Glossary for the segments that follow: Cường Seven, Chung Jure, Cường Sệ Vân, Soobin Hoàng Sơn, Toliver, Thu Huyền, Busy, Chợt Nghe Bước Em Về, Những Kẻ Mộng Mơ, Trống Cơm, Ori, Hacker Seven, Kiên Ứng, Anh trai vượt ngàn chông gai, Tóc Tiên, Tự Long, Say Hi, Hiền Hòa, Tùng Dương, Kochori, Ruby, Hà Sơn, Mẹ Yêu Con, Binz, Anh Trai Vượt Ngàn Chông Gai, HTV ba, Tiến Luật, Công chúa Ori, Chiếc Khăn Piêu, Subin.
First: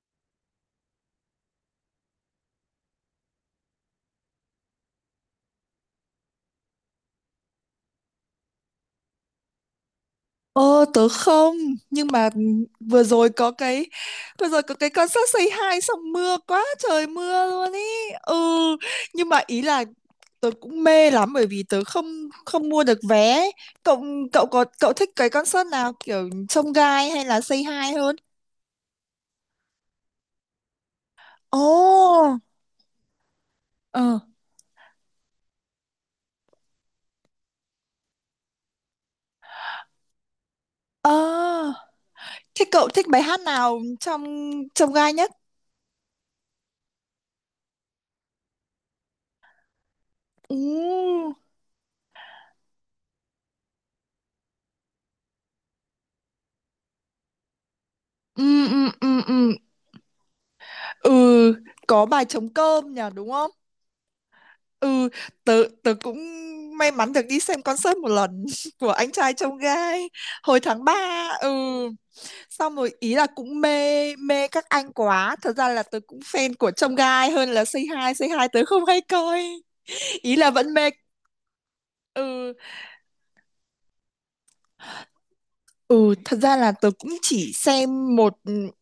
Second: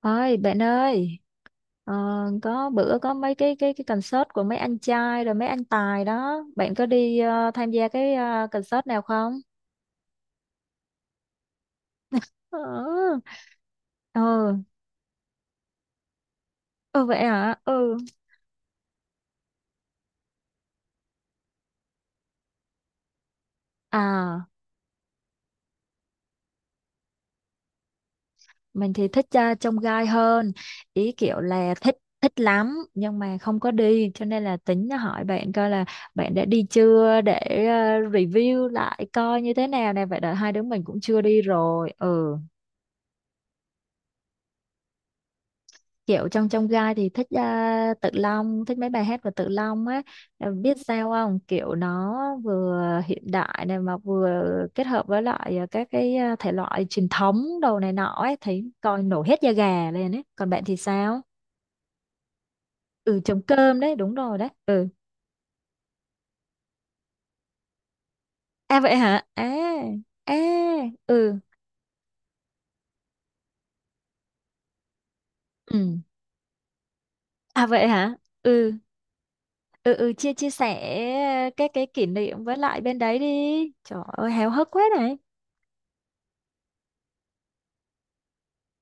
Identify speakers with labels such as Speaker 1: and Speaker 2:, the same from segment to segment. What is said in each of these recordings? Speaker 1: Ơi bạn ơi, ờ, có bữa có mấy cái concert của mấy anh trai rồi mấy anh tài đó, bạn có đi tham gia cái concert nào không?
Speaker 2: Ờ, tớ không. Nhưng mà
Speaker 1: Ờ,
Speaker 2: vừa rồi có cái Vừa
Speaker 1: ừ,
Speaker 2: rồi có cái concert Say Hi xong mưa quá
Speaker 1: ừ
Speaker 2: trời,
Speaker 1: vậy
Speaker 2: mưa
Speaker 1: hả?
Speaker 2: luôn ý.
Speaker 1: Ừ.
Speaker 2: Ừ. Nhưng mà ý là tớ cũng mê lắm. Bởi vì tớ không không mua được vé. Cậu
Speaker 1: À,
Speaker 2: cậu có cậu thích cái concert nào, kiểu trông gai hay là Say Hi hơn?
Speaker 1: mình thì thích trông gai hơn, ý kiểu là thích
Speaker 2: Ồ.
Speaker 1: thích lắm nhưng mà không có đi
Speaker 2: Ờ.
Speaker 1: cho nên là tính hỏi bạn coi là bạn đã đi chưa để review lại coi như thế nào nè, vậy là hai đứa mình cũng chưa đi
Speaker 2: Ờ.
Speaker 1: rồi. Ừ.
Speaker 2: Thế cậu thích bài hát nào trong trông gai nhất?
Speaker 1: Kiểu trong trong gai thì thích, Tự Long, thích mấy bài hát của Tự Long á. Ờ, biết sao
Speaker 2: Ừ.
Speaker 1: không, kiểu nó vừa hiện đại này mà vừa kết hợp với lại các cái, thể loại truyền thống đồ này nọ ấy,
Speaker 2: Ừ,
Speaker 1: thấy
Speaker 2: ừ,
Speaker 1: coi
Speaker 2: ừ,
Speaker 1: nổi hết
Speaker 2: ừ.
Speaker 1: da gà lên ấy. Còn bạn thì
Speaker 2: Ừ,
Speaker 1: sao?
Speaker 2: có bài trống cơm nhỉ,
Speaker 1: Ừ,
Speaker 2: đúng
Speaker 1: trống
Speaker 2: không?
Speaker 1: cơm đấy, đúng rồi đấy. Ừ.
Speaker 2: Ừ, tớ cũng may mắn được đi xem concert một lần
Speaker 1: À
Speaker 2: của
Speaker 1: vậy
Speaker 2: anh
Speaker 1: hả.
Speaker 2: trai
Speaker 1: À.
Speaker 2: Chông Gai
Speaker 1: À.
Speaker 2: hồi tháng 3.
Speaker 1: Ừ.
Speaker 2: Ừ, xong rồi ý là cũng mê mê các anh quá. Thật ra là
Speaker 1: Ừ.
Speaker 2: tớ cũng fan của Chông Gai hơn là
Speaker 1: À
Speaker 2: Say
Speaker 1: vậy
Speaker 2: Hi.
Speaker 1: hả.
Speaker 2: Say Hi tớ
Speaker 1: Ừ.
Speaker 2: không hay coi.
Speaker 1: Ừ. Ừ, chia
Speaker 2: Ý
Speaker 1: chia
Speaker 2: là vẫn
Speaker 1: sẻ
Speaker 2: mê.
Speaker 1: cái kỷ niệm
Speaker 2: Ừ,
Speaker 1: với lại bên đấy đi. Trời ơi háo hức quá này.
Speaker 2: Ừ, thật ra là tớ cũng chỉ xem một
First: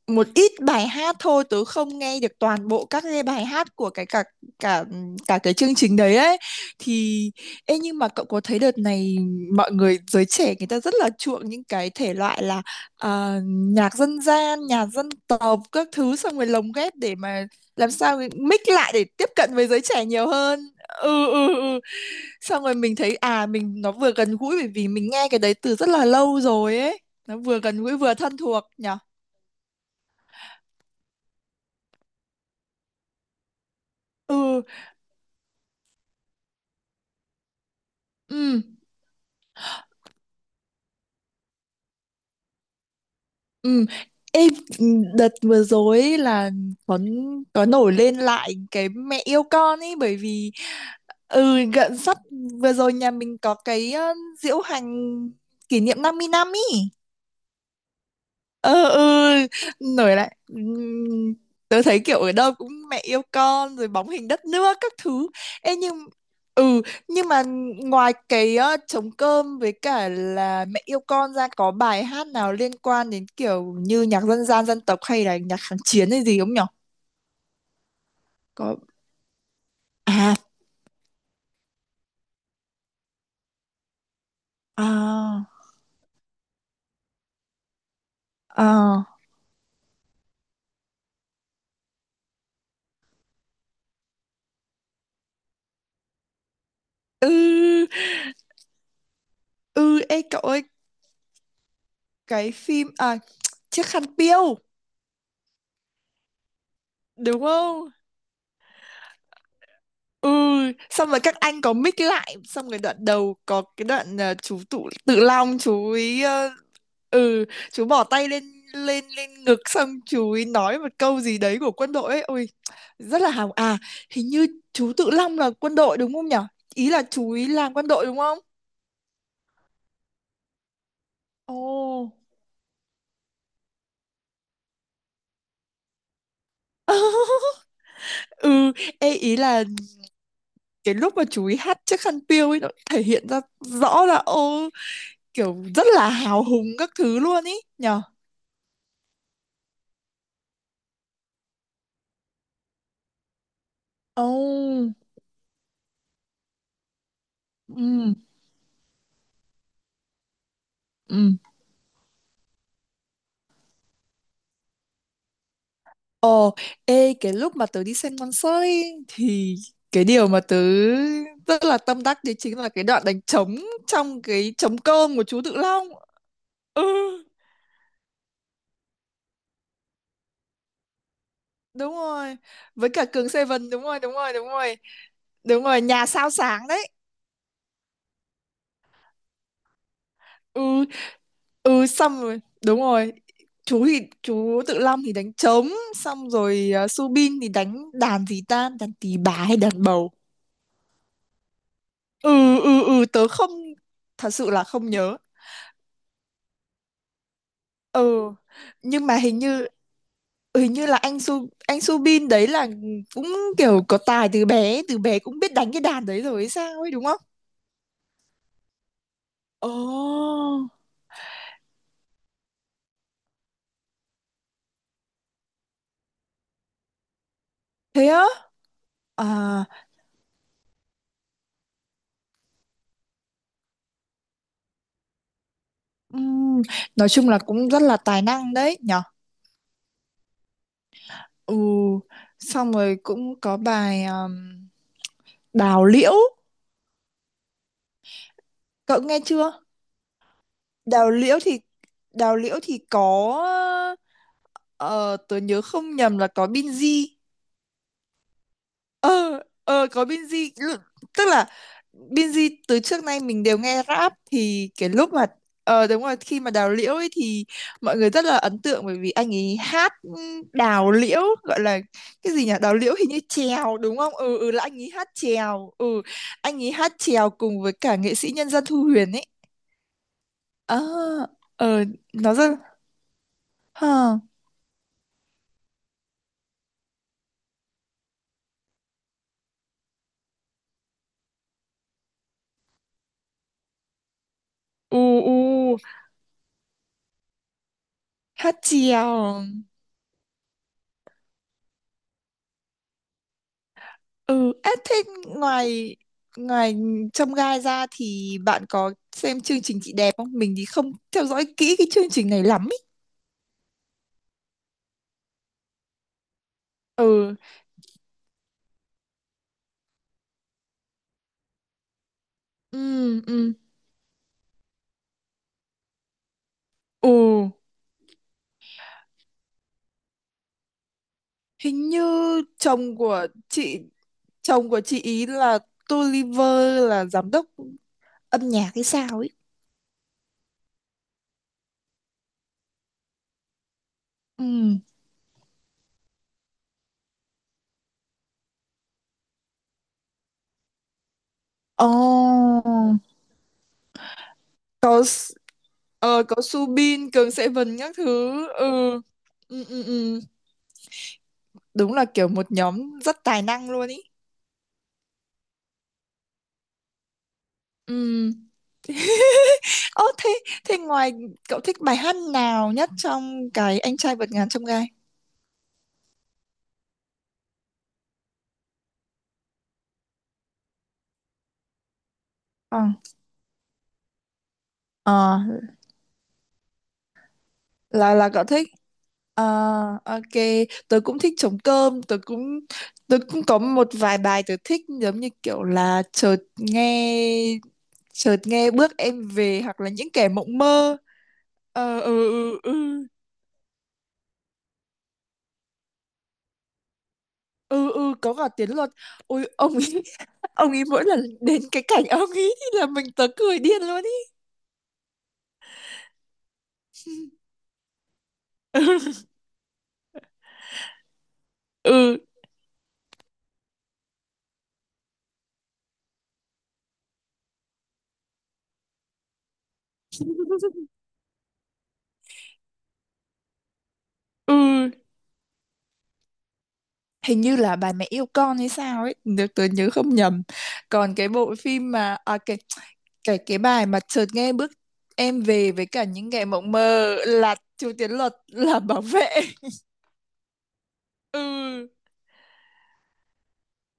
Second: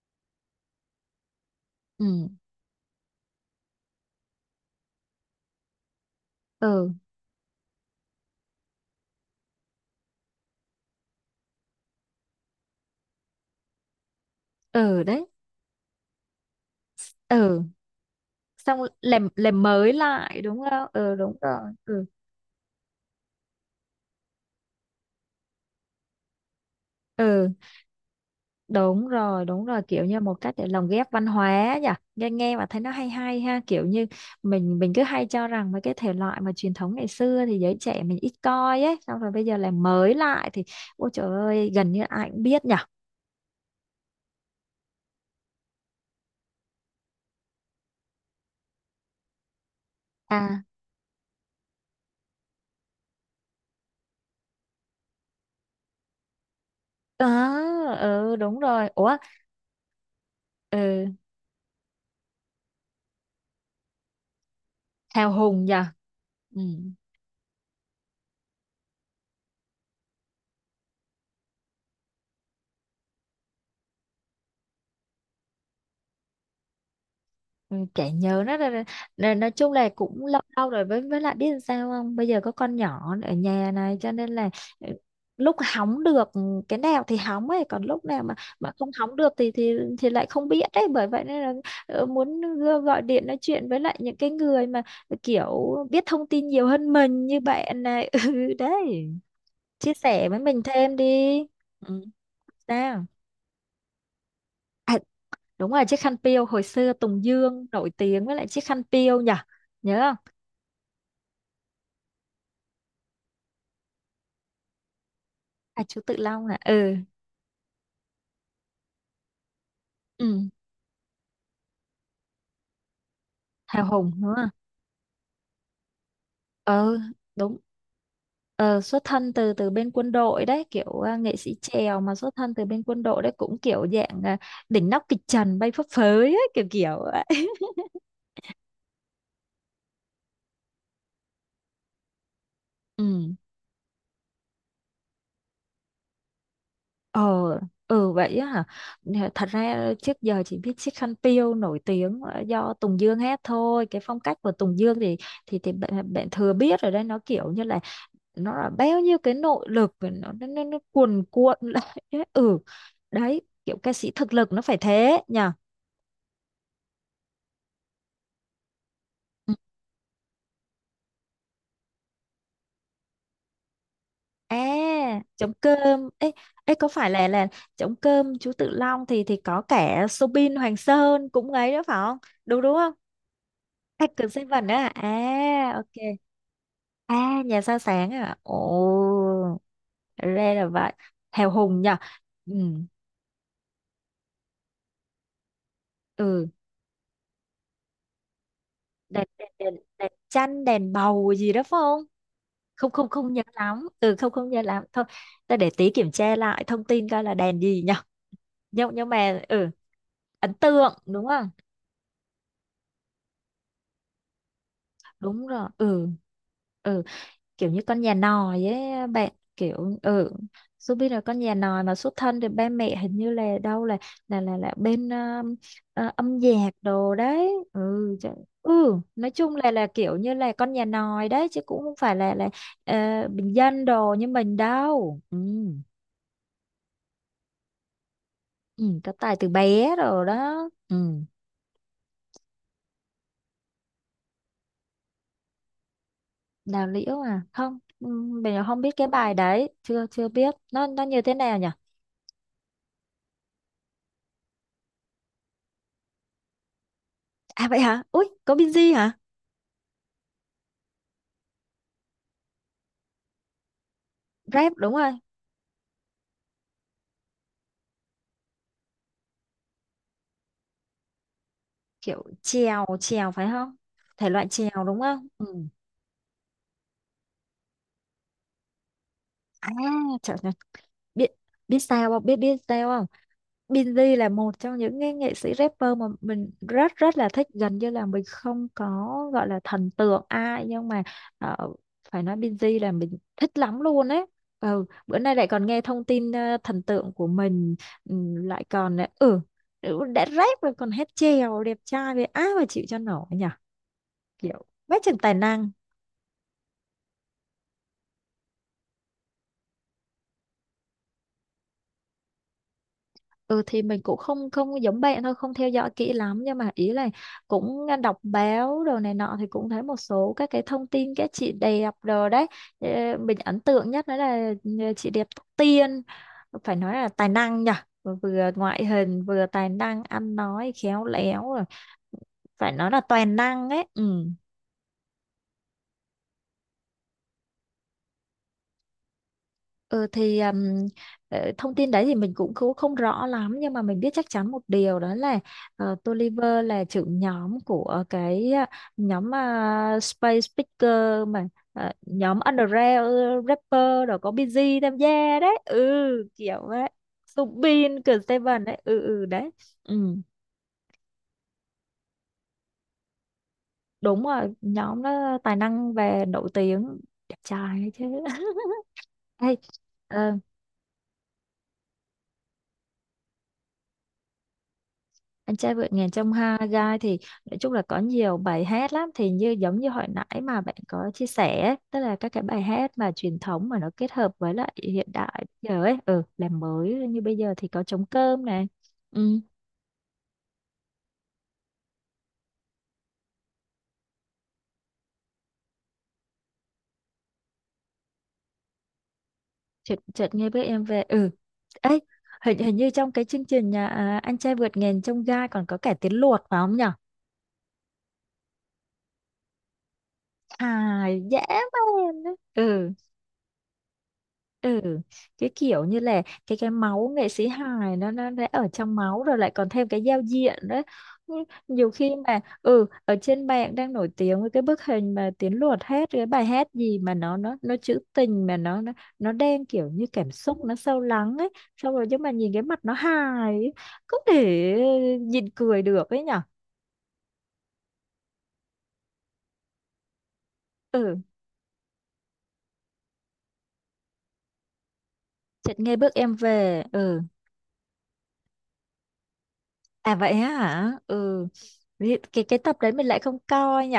Speaker 2: một ít bài hát thôi, tớ không nghe
Speaker 1: Ừ.
Speaker 2: được toàn bộ các cái bài hát của cái cả cả cả cái chương trình đấy ấy.
Speaker 1: Ừ.
Speaker 2: Thì ê, nhưng mà cậu có thấy đợt này mọi người, giới trẻ người ta rất là chuộng những cái thể loại là nhạc dân gian, nhạc
Speaker 1: Ừ
Speaker 2: dân
Speaker 1: đấy.
Speaker 2: tộc các thứ, xong rồi lồng ghép để mà
Speaker 1: Ừ,
Speaker 2: làm sao mix
Speaker 1: xong
Speaker 2: lại để
Speaker 1: làm
Speaker 2: tiếp cận
Speaker 1: làm
Speaker 2: với giới
Speaker 1: mới
Speaker 2: trẻ nhiều
Speaker 1: lại
Speaker 2: hơn.
Speaker 1: đúng không? Ừ
Speaker 2: Ừ,
Speaker 1: đúng
Speaker 2: ừ,
Speaker 1: rồi.
Speaker 2: ừ,
Speaker 1: Ừ.
Speaker 2: xong rồi mình thấy mình nó vừa gần gũi bởi vì mình nghe cái đấy từ rất là lâu rồi ấy, nó
Speaker 1: Ừ
Speaker 2: vừa gần gũi vừa thân thuộc nhở.
Speaker 1: đúng rồi, đúng rồi, kiểu như một cách để lồng ghép văn hóa nhỉ. Nghe nghe mà thấy nó hay hay ha, kiểu như
Speaker 2: Ừ,
Speaker 1: mình cứ hay cho rằng mấy cái thể loại mà truyền thống ngày xưa thì giới trẻ mình ít
Speaker 2: ừ,
Speaker 1: coi ấy, xong rồi bây giờ làm mới lại thì ôi trời ơi gần như ai cũng biết nhỉ.
Speaker 2: ừ. Ê, đợt vừa rồi ấy là có có nổi lên lại cái mẹ yêu con ấy, bởi vì
Speaker 1: À.
Speaker 2: sắp vừa rồi nhà mình có cái diễu hành kỷ niệm 50 năm.
Speaker 1: Ờ. Ừ đúng
Speaker 2: Ừ,
Speaker 1: rồi. Ủa.
Speaker 2: ừ, nổi lại.
Speaker 1: Ừ.
Speaker 2: Tớ thấy kiểu ở đâu cũng mẹ yêu con rồi bóng hình đất nước các thứ.
Speaker 1: Hào hùng nhỉ.
Speaker 2: Ê,
Speaker 1: Ừ.
Speaker 2: ừ nhưng mà ngoài cái trống cơm với cả là mẹ yêu con ra, có bài hát nào liên quan đến kiểu như nhạc dân gian dân tộc hay là nhạc kháng chiến hay gì không nhở?
Speaker 1: Ừ, chả nhớ nó
Speaker 2: Có.
Speaker 1: là nói chung là cũng
Speaker 2: à
Speaker 1: lâu lâu rồi, với lại biết làm sao không, bây giờ có con nhỏ ở nhà này cho nên là, ừ,
Speaker 2: à
Speaker 1: lúc hóng được cái nào thì hóng ấy, còn lúc nào mà không
Speaker 2: à
Speaker 1: hóng được thì thì lại không biết đấy. Bởi vậy nên là muốn gọi điện nói chuyện với lại những cái người mà kiểu biết thông tin nhiều hơn mình như bạn
Speaker 2: ừ,
Speaker 1: này ừ đấy, chia
Speaker 2: ừ, ê
Speaker 1: sẻ với
Speaker 2: cậu
Speaker 1: mình
Speaker 2: ơi,
Speaker 1: thêm đi. Ừ,
Speaker 2: cái phim
Speaker 1: sao?
Speaker 2: à, chiếc khăn piêu,
Speaker 1: À, đúng rồi, chiếc khăn piêu, hồi xưa Tùng
Speaker 2: đúng
Speaker 1: Dương nổi
Speaker 2: không?
Speaker 1: tiếng với lại chiếc khăn piêu nhỉ. Nhớ
Speaker 2: Ừ,
Speaker 1: không?
Speaker 2: xong rồi các anh có mix lại, xong rồi đoạn đầu có cái đoạn chú Tự Long
Speaker 1: À,
Speaker 2: chú
Speaker 1: chú Tự
Speaker 2: ý
Speaker 1: Long à. Ừ.
Speaker 2: ừ, chú bỏ tay lên lên lên ngực, xong chú
Speaker 1: Ừ.
Speaker 2: ý nói một câu gì đấy của quân đội ấy, ôi rất là hào à.
Speaker 1: Hào hùng
Speaker 2: Hình
Speaker 1: đúng
Speaker 2: như
Speaker 1: không?
Speaker 2: chú Tự Long là quân đội đúng không nhở? Ý
Speaker 1: Ờ
Speaker 2: là chú ý
Speaker 1: đúng.
Speaker 2: làm quân đội đúng không?
Speaker 1: Ờ, Xuất thân từ từ bên quân đội đấy, kiểu nghệ
Speaker 2: Ồ.
Speaker 1: sĩ chèo mà xuất thân từ bên quân đội đấy, cũng kiểu dạng đỉnh nóc kịch trần bay phấp phới ấy, kiểu kiểu vậy
Speaker 2: Ừ, ê ý là cái lúc mà chú ý hát chiếc khăn piêu ấy, nó thể hiện
Speaker 1: ừ.
Speaker 2: ra rõ là ô, kiểu rất là hào hùng các thứ
Speaker 1: Ờ.
Speaker 2: luôn ý nhở.
Speaker 1: Ừ vậy á hả. Nè, thật ra trước giờ chỉ biết Chiếc Khăn Piêu nổi tiếng do Tùng Dương hát thôi, cái phong
Speaker 2: Ồ.
Speaker 1: cách của Tùng Dương thì thì bạn thừa biết rồi đấy, nó kiểu như là
Speaker 2: Ừ,
Speaker 1: nó là bao nhiêu cái nội lực, và nó cuồn
Speaker 2: ừ.
Speaker 1: cuộn lại ấy. Ừ. Đấy, kiểu ca sĩ thực lực nó phải thế nhờ.
Speaker 2: Ồ, ê, cái lúc mà tớ đi xem concert ấy,
Speaker 1: Ừ.
Speaker 2: thì cái điều mà tớ rất là tâm đắc đấy chính là cái đoạn đánh trống trong cái
Speaker 1: À
Speaker 2: trống cơm của chú
Speaker 1: trống
Speaker 2: Tự Long.
Speaker 1: cơm ấy,
Speaker 2: Ừ,
Speaker 1: có phải là trống cơm chú Tự Long thì có cả Soobin Hoàng Sơn cũng ấy đó
Speaker 2: đúng
Speaker 1: phải không?
Speaker 2: rồi.
Speaker 1: Đúng đúng
Speaker 2: Với
Speaker 1: không?
Speaker 2: cả Cường Seven, đúng rồi, đúng
Speaker 1: Hacker
Speaker 2: rồi, đúng
Speaker 1: Seven
Speaker 2: rồi.
Speaker 1: á. À
Speaker 2: Đúng rồi,
Speaker 1: ok.
Speaker 2: nhà sao sáng đấy.
Speaker 1: À nhà sao sáng à. Ồ, ra là
Speaker 2: Ừ,
Speaker 1: vậy. Hào hùng
Speaker 2: ừ,
Speaker 1: nhờ.
Speaker 2: xong rồi,
Speaker 1: Ừ.
Speaker 2: đúng rồi. Chú Tự Long thì đánh trống, xong
Speaker 1: Ừ.
Speaker 2: rồi Subin thì đánh đàn gì ta, đàn tỳ
Speaker 1: đèn
Speaker 2: bà
Speaker 1: đèn
Speaker 2: hay đàn
Speaker 1: đèn
Speaker 2: bầu.
Speaker 1: đèn chanh, đèn bầu gì đó phải không?
Speaker 2: Ừ, ừ,
Speaker 1: Không,
Speaker 2: ừ,
Speaker 1: không
Speaker 2: tớ
Speaker 1: không nhớ
Speaker 2: không
Speaker 1: lắm. Ừ,
Speaker 2: thật
Speaker 1: không
Speaker 2: sự
Speaker 1: không nhớ
Speaker 2: là
Speaker 1: lắm
Speaker 2: không
Speaker 1: thôi.
Speaker 2: nhớ.
Speaker 1: Ta để tí kiểm tra lại thông tin coi là đèn gì nhở.
Speaker 2: ừ
Speaker 1: nhưng
Speaker 2: nhưng
Speaker 1: nhưng
Speaker 2: mà hình
Speaker 1: mà
Speaker 2: như
Speaker 1: ừ, ấn
Speaker 2: hình như
Speaker 1: tượng
Speaker 2: là anh
Speaker 1: đúng
Speaker 2: Su
Speaker 1: không?
Speaker 2: anh Subin đấy là cũng kiểu có tài từ bé, từ bé cũng
Speaker 1: Đúng
Speaker 2: biết
Speaker 1: rồi.
Speaker 2: đánh cái đàn
Speaker 1: Ừ.
Speaker 2: đấy rồi hay sao ấy
Speaker 1: Ừ,
Speaker 2: đúng không?
Speaker 1: kiểu như con nhà nòi ấy bạn,
Speaker 2: Ồ,
Speaker 1: kiểu. Ừ. Ruby là con nhà nòi mà, xuất thân thì ba mẹ hình như là đâu là là bên âm nhạc đồ đấy,
Speaker 2: thế
Speaker 1: ừ
Speaker 2: á
Speaker 1: ừ,
Speaker 2: à.
Speaker 1: nói chung là kiểu như là con nhà nòi đấy, chứ cũng không phải là ờ, bình dân đồ như mình đâu. Ừ.
Speaker 2: ừm, nói chung là cũng rất là tài năng đấy
Speaker 1: Ừ,
Speaker 2: nhở.
Speaker 1: có tài từ bé rồi đó. Ừ.
Speaker 2: Ừ, xong rồi cũng có bài Đào Liễu,
Speaker 1: Đào liễu à? Không, ừ, mình không biết
Speaker 2: cậu
Speaker 1: cái
Speaker 2: nghe
Speaker 1: bài
Speaker 2: chưa?
Speaker 1: đấy, chưa chưa biết nó
Speaker 2: Đào
Speaker 1: như thế
Speaker 2: Liễu
Speaker 1: nào
Speaker 2: thì
Speaker 1: nhỉ.
Speaker 2: Đào Liễu thì có, ờ, tớ nhớ không nhầm là có Binz.
Speaker 1: À vậy hả? Ui có Binz hả?
Speaker 2: Ờ có Binz, tức là Binz từ trước nay mình đều nghe rap, thì
Speaker 1: Rap
Speaker 2: cái
Speaker 1: đúng rồi.
Speaker 2: lúc mà, đúng rồi, khi mà đào liễu ấy thì mọi người rất là ấn tượng bởi vì anh ấy hát, đào liễu gọi là
Speaker 1: Kiểu
Speaker 2: cái gì nhỉ, đào
Speaker 1: chèo
Speaker 2: liễu hình như
Speaker 1: chèo phải không?
Speaker 2: chèo đúng không,
Speaker 1: Thể
Speaker 2: ừ,
Speaker 1: loại
Speaker 2: ừ, là anh
Speaker 1: chèo
Speaker 2: ấy
Speaker 1: đúng
Speaker 2: hát
Speaker 1: không? Ừ.
Speaker 2: chèo. Ừ, anh ấy hát chèo cùng với cả nghệ sĩ nhân dân Thu Huyền ấy.
Speaker 1: À trời ơi,
Speaker 2: Ờ.
Speaker 1: biết biết
Speaker 2: Ờ,
Speaker 1: sao không,
Speaker 2: nó
Speaker 1: biết
Speaker 2: rất
Speaker 1: biết sao không, Binz
Speaker 2: ha.
Speaker 1: là một trong những cái nghệ sĩ rapper mà mình rất rất là thích, gần như là mình không có gọi là thần tượng ai, nhưng mà ờ, phải nói Binz là mình thích lắm luôn ấy. Ừ,
Speaker 2: U
Speaker 1: bữa nay
Speaker 2: u
Speaker 1: lại còn nghe thông tin thần tượng của mình, ừ,
Speaker 2: Hát
Speaker 1: lại còn ừ,
Speaker 2: chèo.
Speaker 1: ừ, đã rap rồi còn hát chèo, đẹp trai vậy ai mà chịu cho nổi nhỉ,
Speaker 2: Ừ,
Speaker 1: kiểu
Speaker 2: ế, thế
Speaker 1: quá chừng tài năng.
Speaker 2: ngoài ngoài chông gai ra thì bạn có xem chương trình chị đẹp không? Mình thì không theo dõi kỹ cái chương trình này lắm ý.
Speaker 1: Ừ thì mình cũng không không giống bạn thôi, không theo dõi kỹ lắm, nhưng mà ý là
Speaker 2: Ừ,
Speaker 1: cũng đọc báo đồ này nọ thì cũng thấy một số các cái thông tin các chị đẹp rồi đấy. Ờ,
Speaker 2: ừ,
Speaker 1: mình
Speaker 2: ừ.
Speaker 1: ấn tượng nhất đó là chị đẹp Tóc Tiên, phải nói là tài
Speaker 2: Ừ,
Speaker 1: năng nhỉ, vừa ngoại hình vừa tài năng, ăn nói khéo léo rồi,
Speaker 2: hình như
Speaker 1: phải nói
Speaker 2: chồng
Speaker 1: là
Speaker 2: của
Speaker 1: toàn năng
Speaker 2: chị
Speaker 1: ấy. Ừ.
Speaker 2: chồng của chị ý là Toliver là giám đốc âm nhạc hay sao ấy.
Speaker 1: Ừ thì um, thông tin đấy thì mình cũng không rõ lắm, nhưng mà mình biết chắc
Speaker 2: Ừ.
Speaker 1: chắn một điều đó là Tolliver là trưởng nhóm của cái nhóm Space Picker mà,
Speaker 2: Ồ,
Speaker 1: nhóm underground rapper rồi có Busy tham
Speaker 2: có S-
Speaker 1: gia đấy. Ừ,
Speaker 2: ờ, có
Speaker 1: kiểu đấy,
Speaker 2: Subin, Cường Sệ Vân các
Speaker 1: Subin,
Speaker 2: thứ.
Speaker 1: Seven đấy. Ừ.
Speaker 2: Ừ.
Speaker 1: Ừ đấy.
Speaker 2: Ừ, ừ,
Speaker 1: Ừ
Speaker 2: ừ. Đúng là kiểu một nhóm rất tài năng luôn ý.
Speaker 1: đúng rồi, nhóm đó tài năng và nổi tiếng, đẹp trai ấy chứ
Speaker 2: Ừ.
Speaker 1: Ê,
Speaker 2: Ơ thế
Speaker 1: ờ,
Speaker 2: thế ngoài cậu thích bài hát nào nhất trong cái anh trai vượt ngàn chông gai?
Speaker 1: anh trai vượt ngàn chông gai thì nói chung là có nhiều bài hát lắm, thì như giống như hồi nãy mà bạn có chia sẻ ấy, tức là các cái bài
Speaker 2: Ờ.
Speaker 1: hát mà truyền thống mà nó kết hợp với lại hiện
Speaker 2: Ờ,
Speaker 1: đại bây giờ ấy, ừ, làm mới như bây giờ thì có trống
Speaker 2: là cậu
Speaker 1: cơm này.
Speaker 2: thích.
Speaker 1: Ừ,
Speaker 2: Ờ, ok, tớ cũng thích trống cơm, tớ cũng có một vài bài tớ thích giống như kiểu là chợt nghe bước em về hoặc là
Speaker 1: chợt
Speaker 2: những kẻ
Speaker 1: chợt nghe
Speaker 2: mộng
Speaker 1: bữa em
Speaker 2: mơ.
Speaker 1: về. Ừ,
Speaker 2: Ờ,
Speaker 1: ấy,
Speaker 2: ừ,
Speaker 1: hình
Speaker 2: ừ, ừ.
Speaker 1: hình như trong cái chương trình nhà, anh trai vượt ngàn chông gai còn có cả tiếng luộc phải không nhở?
Speaker 2: Ừ, ừ, có cả Tiến Luật. Ôi, ông ấy. Ông ấy mỗi lần
Speaker 1: Hài dễ
Speaker 2: đến cái cảnh ông
Speaker 1: man.
Speaker 2: ấy, thì là
Speaker 1: Ừ.
Speaker 2: tớ cười điên luôn ý.
Speaker 1: Ừ. Cái kiểu như là cái máu nghệ sĩ hài nó đã ở trong máu rồi, lại còn thêm cái giao diện đấy. Ừ, nhiều khi
Speaker 2: Ừ,
Speaker 1: mà ừ, ở trên mạng đang nổi tiếng với cái bức hình mà Tiến Luật hát cái bài hát gì mà nó trữ tình, mà nó đem kiểu như cảm xúc nó
Speaker 2: ừ.
Speaker 1: sâu lắng ấy, xong rồi nhưng mà nhìn cái mặt nó hài ấy, không thể
Speaker 2: Ừ,
Speaker 1: nhìn cười được ấy nhở.
Speaker 2: hình như là bà mẹ yêu con hay sao ấy, nếu tớ nhớ không nhầm. Còn
Speaker 1: Ừ,
Speaker 2: cái bộ phim mà à cái bài mà chợt nghe bước em về
Speaker 1: chợt
Speaker 2: với
Speaker 1: nghe
Speaker 2: cả
Speaker 1: bước
Speaker 2: những
Speaker 1: em
Speaker 2: ngày mộng
Speaker 1: về.
Speaker 2: mơ
Speaker 1: Ừ.
Speaker 2: là Chu Tiến Luật là bảo vệ.
Speaker 1: À vậy á hả? Ừ.
Speaker 2: Ừ,
Speaker 1: Vì cái tập đấy mình lại không coi nhỉ.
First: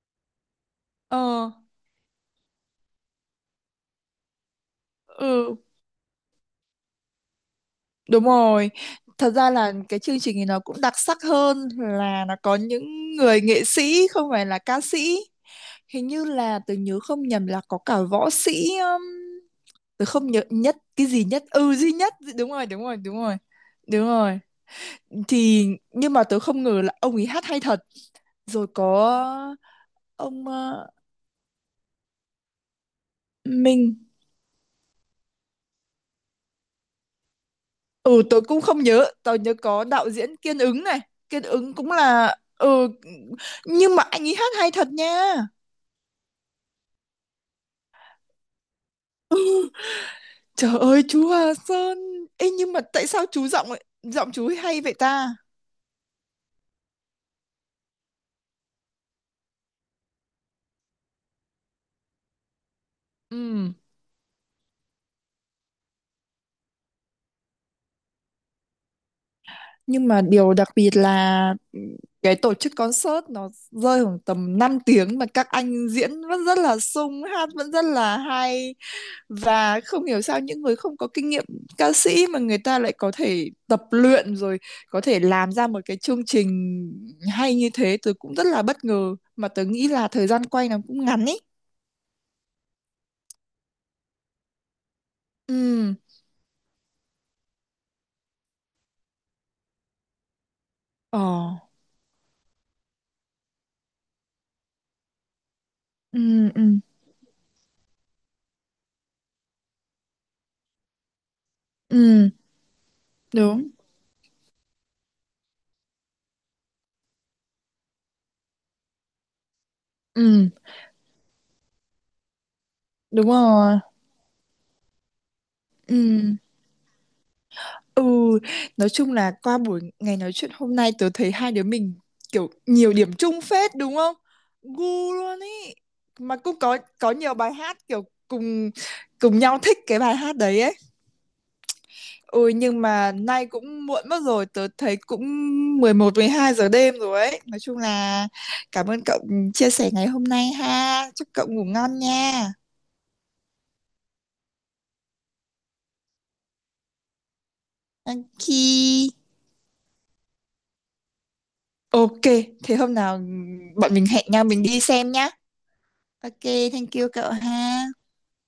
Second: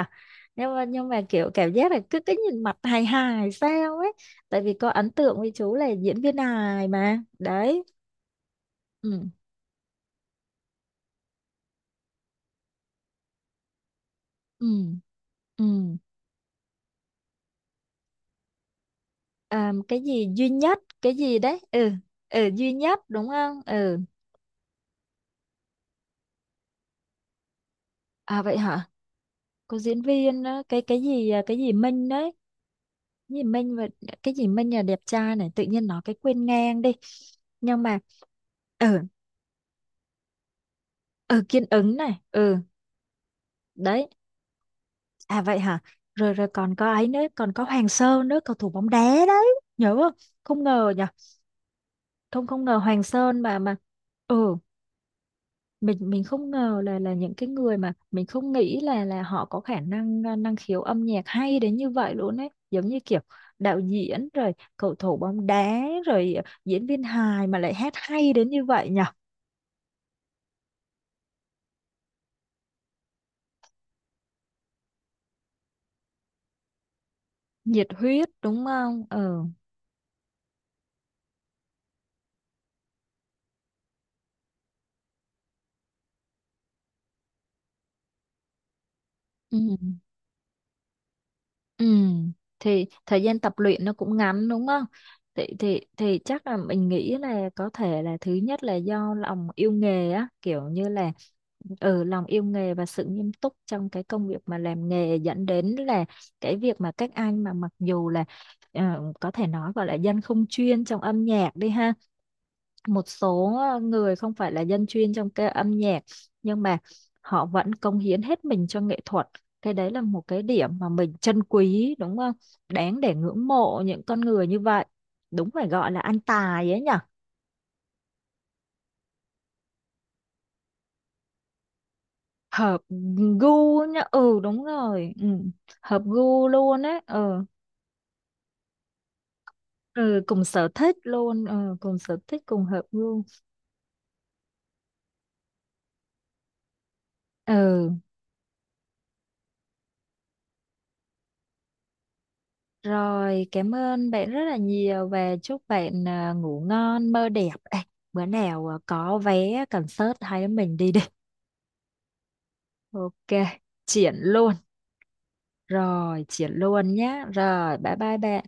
Speaker 1: Nhưng mà kiểu
Speaker 2: ờ,
Speaker 1: cảm giác là cứ cứ nhìn mặt hài hài sao ấy. Tại vì có ấn tượng với
Speaker 2: ừ,
Speaker 1: chú là diễn viên hài mà. Đấy.
Speaker 2: đúng rồi.
Speaker 1: Ừ.
Speaker 2: Thật ra là cái chương trình này nó cũng đặc sắc hơn là nó có những người nghệ sĩ không phải là ca
Speaker 1: Ừ.
Speaker 2: sĩ.
Speaker 1: Ừ.
Speaker 2: Hình như là tớ nhớ không nhầm là có cả võ sĩ.
Speaker 1: À, cái
Speaker 2: Tớ không
Speaker 1: gì
Speaker 2: nhớ
Speaker 1: duy
Speaker 2: nhất
Speaker 1: nhất,
Speaker 2: cái
Speaker 1: cái
Speaker 2: gì
Speaker 1: gì
Speaker 2: nhất.
Speaker 1: đấy?
Speaker 2: Ừ
Speaker 1: Ừ.
Speaker 2: duy nhất.
Speaker 1: Ừ
Speaker 2: Đúng rồi,
Speaker 1: duy
Speaker 2: đúng rồi,
Speaker 1: nhất
Speaker 2: đúng
Speaker 1: đúng
Speaker 2: rồi.
Speaker 1: không? Ừ.
Speaker 2: Đúng rồi. Thì nhưng mà tớ không ngờ là ông ấy hát hay thật.
Speaker 1: À vậy
Speaker 2: Rồi có
Speaker 1: hả? Có diễn viên
Speaker 2: ông
Speaker 1: á, cái cái gì cái gì Minh đấy. Cái gì Minh, và
Speaker 2: Minh.
Speaker 1: cái gì Minh là đẹp trai này, tự nhiên nói cái quên ngang đi. Nhưng mà
Speaker 2: Ừ tớ cũng không
Speaker 1: ừ.
Speaker 2: nhớ, tớ nhớ có đạo diễn Kiên Ứng này. Kiên
Speaker 1: Ừ, Kiên
Speaker 2: Ứng cũng
Speaker 1: Ứng này.
Speaker 2: là.
Speaker 1: Ừ
Speaker 2: Ừ nhưng mà
Speaker 1: đấy.
Speaker 2: anh ấy hát hay thật nha.
Speaker 1: À vậy hả. Rồi, rồi còn có ấy nữa, còn có Hoàng Sơn nữa, cầu thủ bóng đá đấy, nhớ không? Không
Speaker 2: Trời
Speaker 1: ngờ
Speaker 2: ơi
Speaker 1: nhỉ.
Speaker 2: chú Hà Sơn.
Speaker 1: không
Speaker 2: Ê
Speaker 1: không
Speaker 2: nhưng
Speaker 1: ngờ
Speaker 2: mà
Speaker 1: Hoàng
Speaker 2: tại sao
Speaker 1: Sơn
Speaker 2: chú
Speaker 1: mà
Speaker 2: giọng ấy- giọng chú ấy
Speaker 1: ừ,
Speaker 2: hay vậy ta?
Speaker 1: mình không ngờ là những cái người mà mình không nghĩ là họ có khả năng, năng khiếu âm nhạc hay đến như vậy luôn ấy, giống như kiểu
Speaker 2: Ừ.
Speaker 1: đạo diễn rồi cầu thủ bóng đá rồi diễn viên hài mà lại hát hay đến như vậy nhỉ.
Speaker 2: Nhưng mà điều đặc biệt là, cái tổ chức concert nó rơi khoảng tầm 5 tiếng mà các anh diễn vẫn rất là sung, hát vẫn rất
Speaker 1: Nhiệt
Speaker 2: là
Speaker 1: huyết đúng
Speaker 2: hay,
Speaker 1: không? Ừ.
Speaker 2: và không hiểu sao những người không có kinh nghiệm ca sĩ mà người ta lại có thể tập luyện rồi có thể làm ra một cái chương trình hay như thế, tớ cũng rất là bất ngờ mà
Speaker 1: Ừ.
Speaker 2: tớ nghĩ là thời gian quay nó cũng ngắn ấy.
Speaker 1: Ừ, thì thời gian tập luyện nó cũng ngắn đúng không? Thì thì
Speaker 2: Ừ.
Speaker 1: thì chắc là mình nghĩ là có thể là thứ nhất là do lòng yêu nghề á, kiểu như là
Speaker 2: Ờ.
Speaker 1: ừ, lòng yêu nghề và sự nghiêm túc trong cái công việc mà làm nghề, dẫn đến là
Speaker 2: Ừ,
Speaker 1: cái
Speaker 2: ừ,
Speaker 1: việc mà các anh, mà mặc dù là có thể nói gọi là dân không chuyên trong âm nhạc đi ha,
Speaker 2: ừ,
Speaker 1: một số
Speaker 2: đúng.
Speaker 1: người không phải là dân chuyên trong cái âm nhạc, nhưng mà họ vẫn cống hiến hết mình cho nghệ thuật. Cái đấy là một cái
Speaker 2: Ừ,
Speaker 1: điểm mà mình trân quý đúng không, đáng để
Speaker 2: đúng
Speaker 1: ngưỡng
Speaker 2: rồi.
Speaker 1: mộ những con người như vậy, đúng, phải gọi là ăn
Speaker 2: Ừ,
Speaker 1: tài ấy nhở.
Speaker 2: Ừ, nói chung là qua buổi ngày nói chuyện hôm nay tớ thấy hai đứa mình kiểu
Speaker 1: Hợp
Speaker 2: nhiều điểm chung phết
Speaker 1: gu
Speaker 2: đúng
Speaker 1: nhá.
Speaker 2: không?
Speaker 1: Ừ đúng
Speaker 2: Gu
Speaker 1: rồi. Ừ.
Speaker 2: luôn ý.
Speaker 1: Hợp
Speaker 2: Mà
Speaker 1: gu
Speaker 2: cũng có
Speaker 1: luôn ấy.
Speaker 2: có nhiều
Speaker 1: Ừ.
Speaker 2: bài hát kiểu cùng cùng nhau thích cái bài
Speaker 1: Ừ,
Speaker 2: hát
Speaker 1: cùng
Speaker 2: đấy
Speaker 1: sở
Speaker 2: ấy.
Speaker 1: thích luôn. Ừ, cùng sở thích,
Speaker 2: Ôi
Speaker 1: cùng
Speaker 2: nhưng
Speaker 1: hợp
Speaker 2: mà
Speaker 1: gu.
Speaker 2: nay cũng muộn mất rồi, tớ thấy cũng 11, 12 giờ đêm rồi ấy. Nói chung
Speaker 1: Ừ.
Speaker 2: là cảm ơn cậu chia sẻ ngày hôm nay ha. Chúc cậu ngủ ngon nha.
Speaker 1: Rồi, cảm ơn bạn rất là nhiều và chúc bạn ngủ ngon, mơ đẹp. Ê, bữa
Speaker 2: Thank
Speaker 1: nào
Speaker 2: you.
Speaker 1: có vé concert hai đứa mình đi đi.
Speaker 2: Ok, thế hôm nào
Speaker 1: Ok,
Speaker 2: bọn mình
Speaker 1: triển
Speaker 2: hẹn nhau
Speaker 1: luôn.
Speaker 2: mình đi xem nhá.
Speaker 1: Rồi,
Speaker 2: Ok,
Speaker 1: triển
Speaker 2: thank
Speaker 1: luôn
Speaker 2: you
Speaker 1: nhé.
Speaker 2: cậu
Speaker 1: Rồi,
Speaker 2: ha.
Speaker 1: bye bye bạn.